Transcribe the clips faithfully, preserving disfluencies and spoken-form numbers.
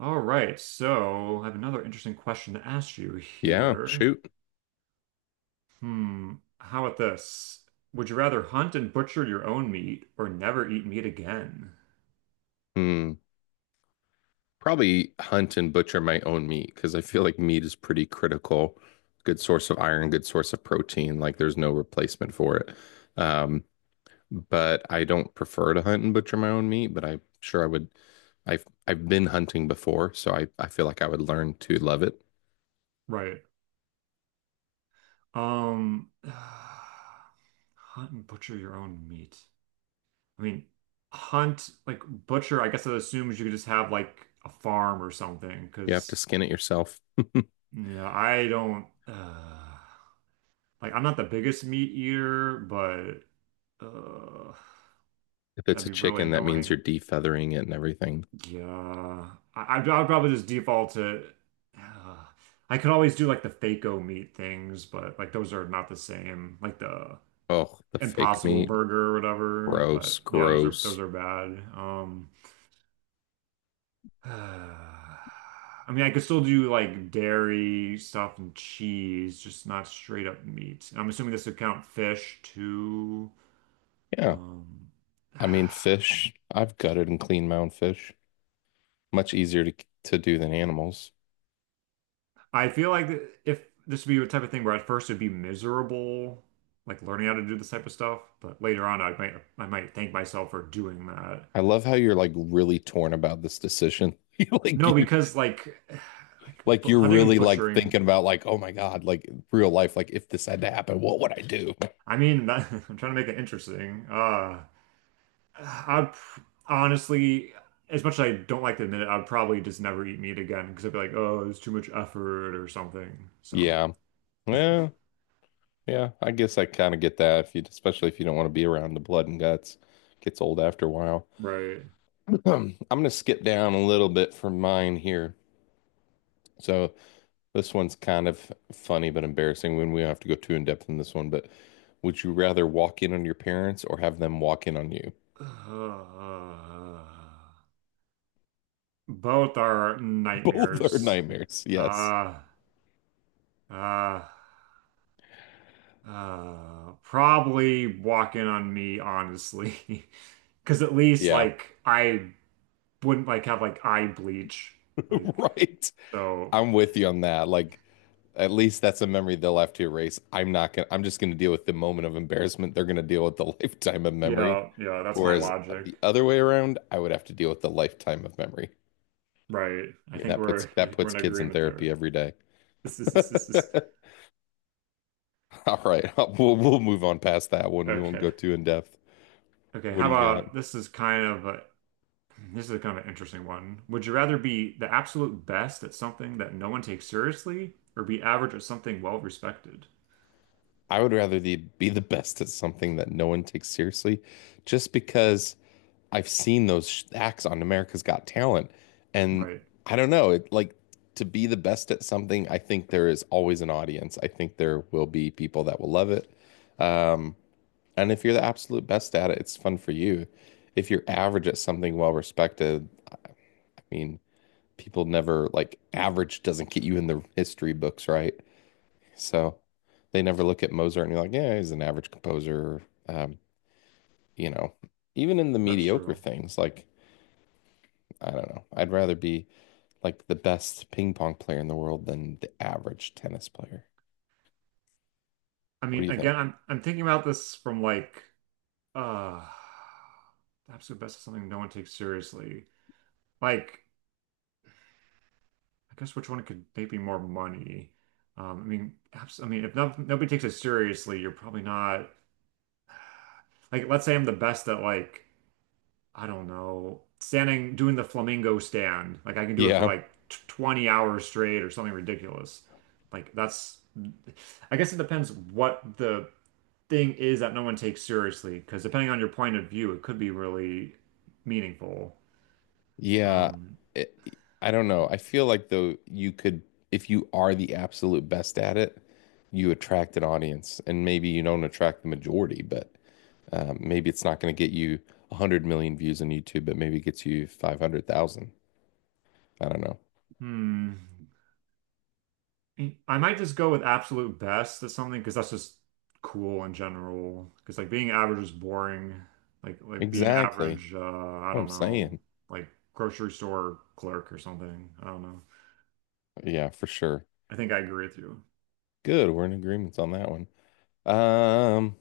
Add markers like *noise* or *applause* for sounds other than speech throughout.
All right, so I have another interesting question to ask you Yeah, here. shoot. Hmm, how about this? Would you rather hunt and butcher your own meat or never eat meat again? Hmm. Probably hunt and butcher my own meat because I feel like meat is pretty critical. Good source of iron, good source of protein. Like there's no replacement for it. Um, but I don't prefer to hunt and butcher my own meat, but I'm sure I would. I've I've been hunting before, so I, I feel like I would learn to love it. Right. Um, *sighs* hunt and butcher your own meat. I mean, hunt, like butcher, I guess that assumes you could just have like a farm or something, You have to because, skin it yourself. you know, I don't, uh, like, I'm not the biggest meat eater, but, uh, If it's that'd a be really chicken, that means you're annoying. defeathering it and everything. Yeah, I, I'd, I'd probably just default to. Uh, I could always do like the Faco meat things, but like those are not the same. Like the Oh, the fake Impossible meat. Burger or whatever. But Gross, yeah, those are those gross. are bad. Um, *sighs* I mean, I could still do like dairy stuff and cheese, just not straight up meat. And I'm assuming this would count fish too. Yeah. Um, *sighs* I mean, fish. I've gutted and cleaned my own fish. Much easier to to do than animals. I feel like if this would be a type of thing where at first it'd be miserable, like learning how to do this type of stuff, but later on I might I might thank myself for doing that. I love how you're like really torn about this decision. *laughs* You like No, you're because like, *sighs* like like bu- you're hunting and really like butchering. thinking about like, oh my God, like real life, like if this had to happen, what would I do? I mean, that, *laughs* I'm trying to make it interesting. Uh, I'd pr- honestly, as much as I don't like to admit it, I'd probably just never eat meat again because I'd be like, oh, it's too much effort or something. So, Yeah, yeah, yeah. I guess I kind of get that if you especially if you don't want to be around the blood and guts. Gets old after a while. right. *clears throat* I'm gonna skip down a little bit from mine here. So this one's kind of funny but embarrassing when we don't have to go too in depth in this one, but would you rather walk in on your parents or have them walk in on you? *sighs* Uh, Both are *laughs* Both are nightmares. nightmares. Yes. Uh, uh, uh, probably walking on me, honestly. *laughs* Because at least, Yeah. *laughs* like, I wouldn't, like, have, like, eye bleach. Like, Right. so, I'm with you on that. Like, at least that's a memory they'll have to erase. I'm not gonna, I'm just gonna deal with the moment of embarrassment. They're gonna deal with the *laughs* lifetime of memory. yeah, yeah, that's my Whereas logic. the other way around, I would have to deal with the lifetime of memory. I Right. I mean, think that we're, puts I that think we're puts in kids in agreement therapy there. every day. This is, this is, this is, *laughs* All right, *laughs* we'll we'll move on past that one. We won't go okay. too in depth. Okay. What How do you got? about this is kind of a *clears throat* This is a kind of an interesting one. Would you rather be the absolute best at something that no one takes seriously, or be average at something well respected? I would rather the, be the best at something that no one takes seriously, just because I've seen those acts on America's Got Talent, and Right. I don't know. It like to be the best at something. I think there is always an audience. I think there will be people that will love it. Um, and if you're the absolute best at it, it's fun for you. If you're average at something, well respected. I mean, people never like average doesn't get you in the history books, right? So they never look at Mozart and you're like, yeah, he's an average composer. Um, you know, even in the That's mediocre true. things, like I don't know, I'd rather be like the best ping pong player in the world than the average tennis player. I What do mean, you think? again, I'm I'm thinking about this from like uh the absolute best at something no one takes seriously. Like, I guess which one could maybe more money? Um, I mean, abs I mean, if no, nobody takes it seriously, you're probably not like. Let's say I'm the best at like I don't know, standing, doing the flamingo stand. Like I can do it for Yeah, like t twenty hours straight or something ridiculous. Like that's, I guess it depends what the thing is that no one takes seriously, because depending on your point of view, it could be really meaningful. yeah. Um, It, I don't know. I feel like though you could, if you are the absolute best at it, you attract an audience, and maybe you don't attract the majority, but. Um, maybe it's not going to get you one hundred million views on YouTube, but maybe it gets you five hundred thousand. I don't know. hmm. Mm, I might just go with absolute best at something because that's just cool in general. Because like being average is boring. Like like being Exactly. average, uh, I What I'm don't know, saying. like grocery store clerk or something. I don't know. Yeah, for sure. I think I agree with you. Good. We're in agreements on that one. Um,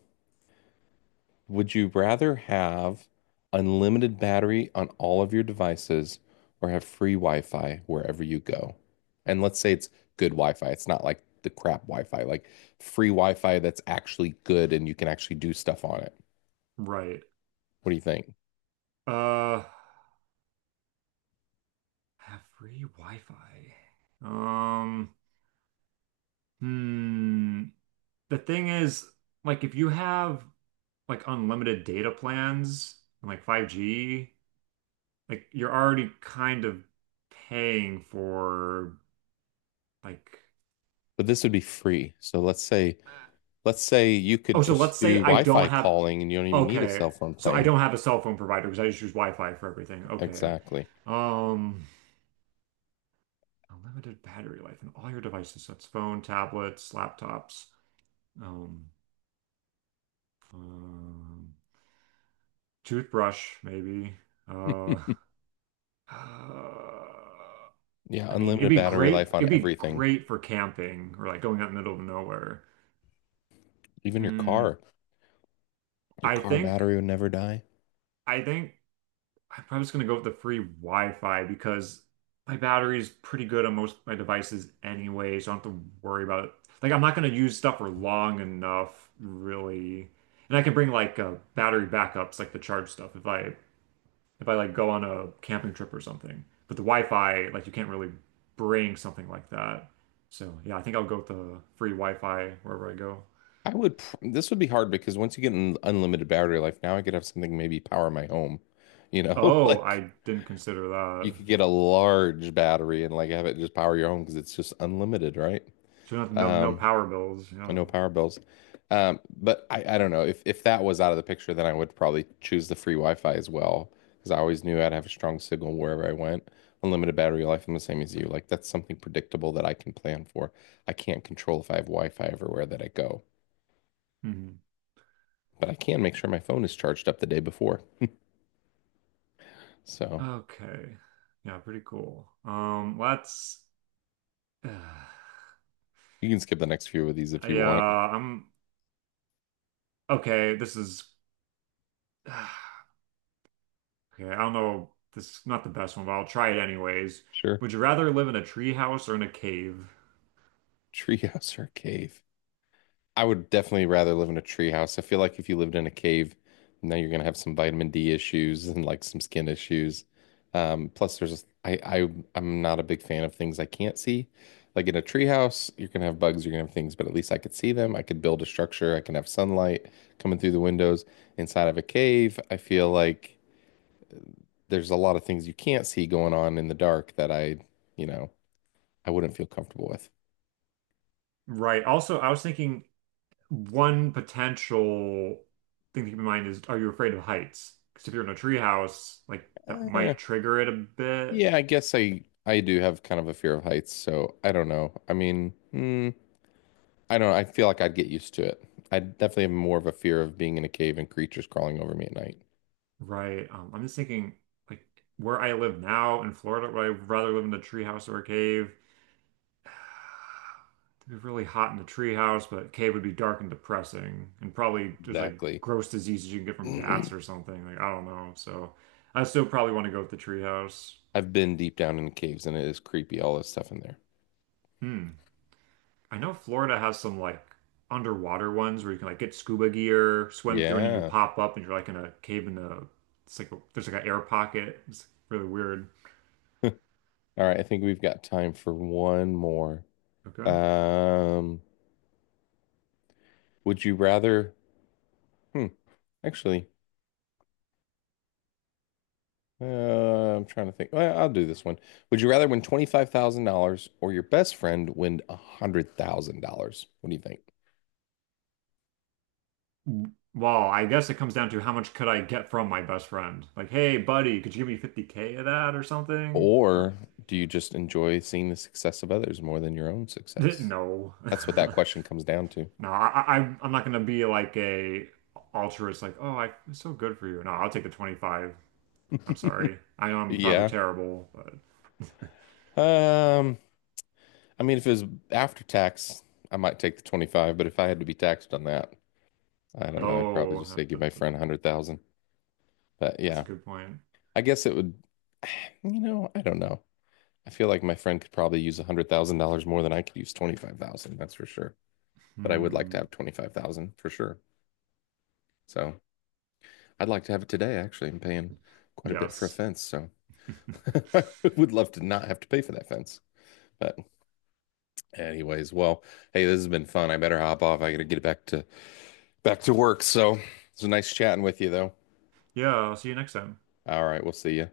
would you rather have unlimited battery on all of your devices or have free Wi-Fi wherever you go? And let's say it's good Wi-Fi. It's not like the crap Wi-Fi, like free Wi-Fi that's actually good and you can actually do stuff on it. Right. What do you think? Uh, have free Wi-Fi. Um, hmm. The thing is, like, if you have like unlimited data plans and like five G. Like you're already kind of paying for like But this would be free. So let's say Let's say you could oh so just let's do say I don't Wi-Fi have, calling and you don't even need a okay, cell phone so I plan. don't have a cell phone provider because I just use Wi-Fi for everything. Okay. Exactly. um unlimited battery life in all your devices, that's phone, tablets, laptops, um, um toothbrush maybe. uh, *laughs* uh, Yeah, I mean it'd unlimited be battery great life on it'd be everything, great for camping or like going out in the middle of nowhere. even your hmm car. Your I car think battery would never die. I think I'm probably just gonna go with the free Wi-Fi because my battery is pretty good on most of my devices anyway, so I don't have to worry about it. Like I'm not gonna use stuff for long enough, really. And I can bring like uh, battery backups, like the charge stuff, if I if I like go on a camping trip or something. But the Wi-Fi, like you can't really bring something like that. So yeah, I think I'll go with the free Wi-Fi wherever I go. I would, pr- this would be hard because once you get an unlimited battery life, now I could have something maybe power my home. You know, *laughs* Oh, like I didn't consider you that. could get a large battery and like have it just power your home because it's just unlimited, right? So no, no no Um, power bills. I Yeah. know power bills. Um, but I, I don't know if if that was out of the picture, then I would probably choose the free Wi-Fi as well because I always knew I'd have a strong signal wherever I went. Unlimited battery life, I'm the same as you. Like that's something predictable that I can plan for. I can't control if I have Wi-Fi everywhere that I go, Mhm. but I can make sure my phone is charged up the day before. So Okay. Yeah, pretty cool. Um, let's *sighs* you can skip the next few of these if you want. yeah, I'm okay, this is *sighs* okay, I don't know. This is not the best one, but I'll try it anyways. Sure. Would you rather live in a tree house or in a cave? Treehouse or cave? I would definitely rather live in a tree house. I feel like if you lived in a cave, now you're gonna have some vitamin D issues and like some skin issues. Um, plus, there's I, I I'm not a big fan of things I can't see. Like in a tree house, you're gonna have bugs, you're gonna have things, but at least I could see them. I could build a structure. I can have sunlight coming through the windows. Inside of a cave, I feel like there's a lot of things you can't see going on in the dark that I, you know, I wouldn't feel comfortable with. Right. Also, I was thinking one potential thing to keep in mind is, are you afraid of heights? Because if you're in a tree house, like that Eh, might trigger it a bit. yeah, I guess I I do have kind of a fear of heights, so I don't know. I mean, mm, I don't know. I feel like I'd get used to it. I definitely have more of a fear of being in a cave and creatures crawling over me at night. Right. Um, I'm just thinking like where I live now in Florida, would I rather live in a tree house or a cave? It'd be really hot in the treehouse, but cave would be dark and depressing, and probably there's like Exactly. gross diseases you can get from bats *clears throat* or something. Like I don't know. So I still probably want to go with the treehouse. I've been deep down in caves and it is creepy, all this stuff in there. Hmm. I know Florida has some like underwater ones where you can like get scuba gear, swim through, and then you Yeah. pop up and you're like in a cave in a. It's like a, there's like an air pocket. It's really weird. *laughs* All right, I think we've got time for one more. Okay. Um, would you rather? Hmm, actually. Uh, I'm trying to think. Well, I'll do this one. Would you rather win twenty-five thousand dollars or your best friend win one hundred thousand dollars? What do you think? Well, I guess it comes down to how much could I get from my best friend? Like, hey, buddy, could you give me fifty K of that or something? Or Or do you just enjoy seeing the success of others more than your own *laughs* success? no. That's what that *laughs* question comes down to. No, I, I, I'm I'm not gonna be like a altruist, like, oh, I, it's so good for you. No, I'll take the twenty-five. I'm sorry. I know I'm probably Yeah. terrible, but Um, I mean, if it was after tax, I might take the twenty-five, but if I had to be taxed on that, I don't know. I'd probably oh, just say that, give my that, that- friend one hundred thousand. But that's a yeah, good point. I guess it would, *sighs* you know, I don't know. I feel like my friend could probably use a hundred thousand dollars more than I could use twenty five thousand. Dollars, that's for sure. But I would like to Hmm. have twenty five thousand dollars for sure. So I'd like to have it today. Actually, I'm paying quite a bit for a Yes. fence, so *laughs* *laughs* I would love to not have to pay for that fence. But anyways, well, hey, this has been fun. I better hop off. I gotta get back to back to work. So it's nice chatting with you, though. Yeah, I'll see you next time. All right, we'll see you.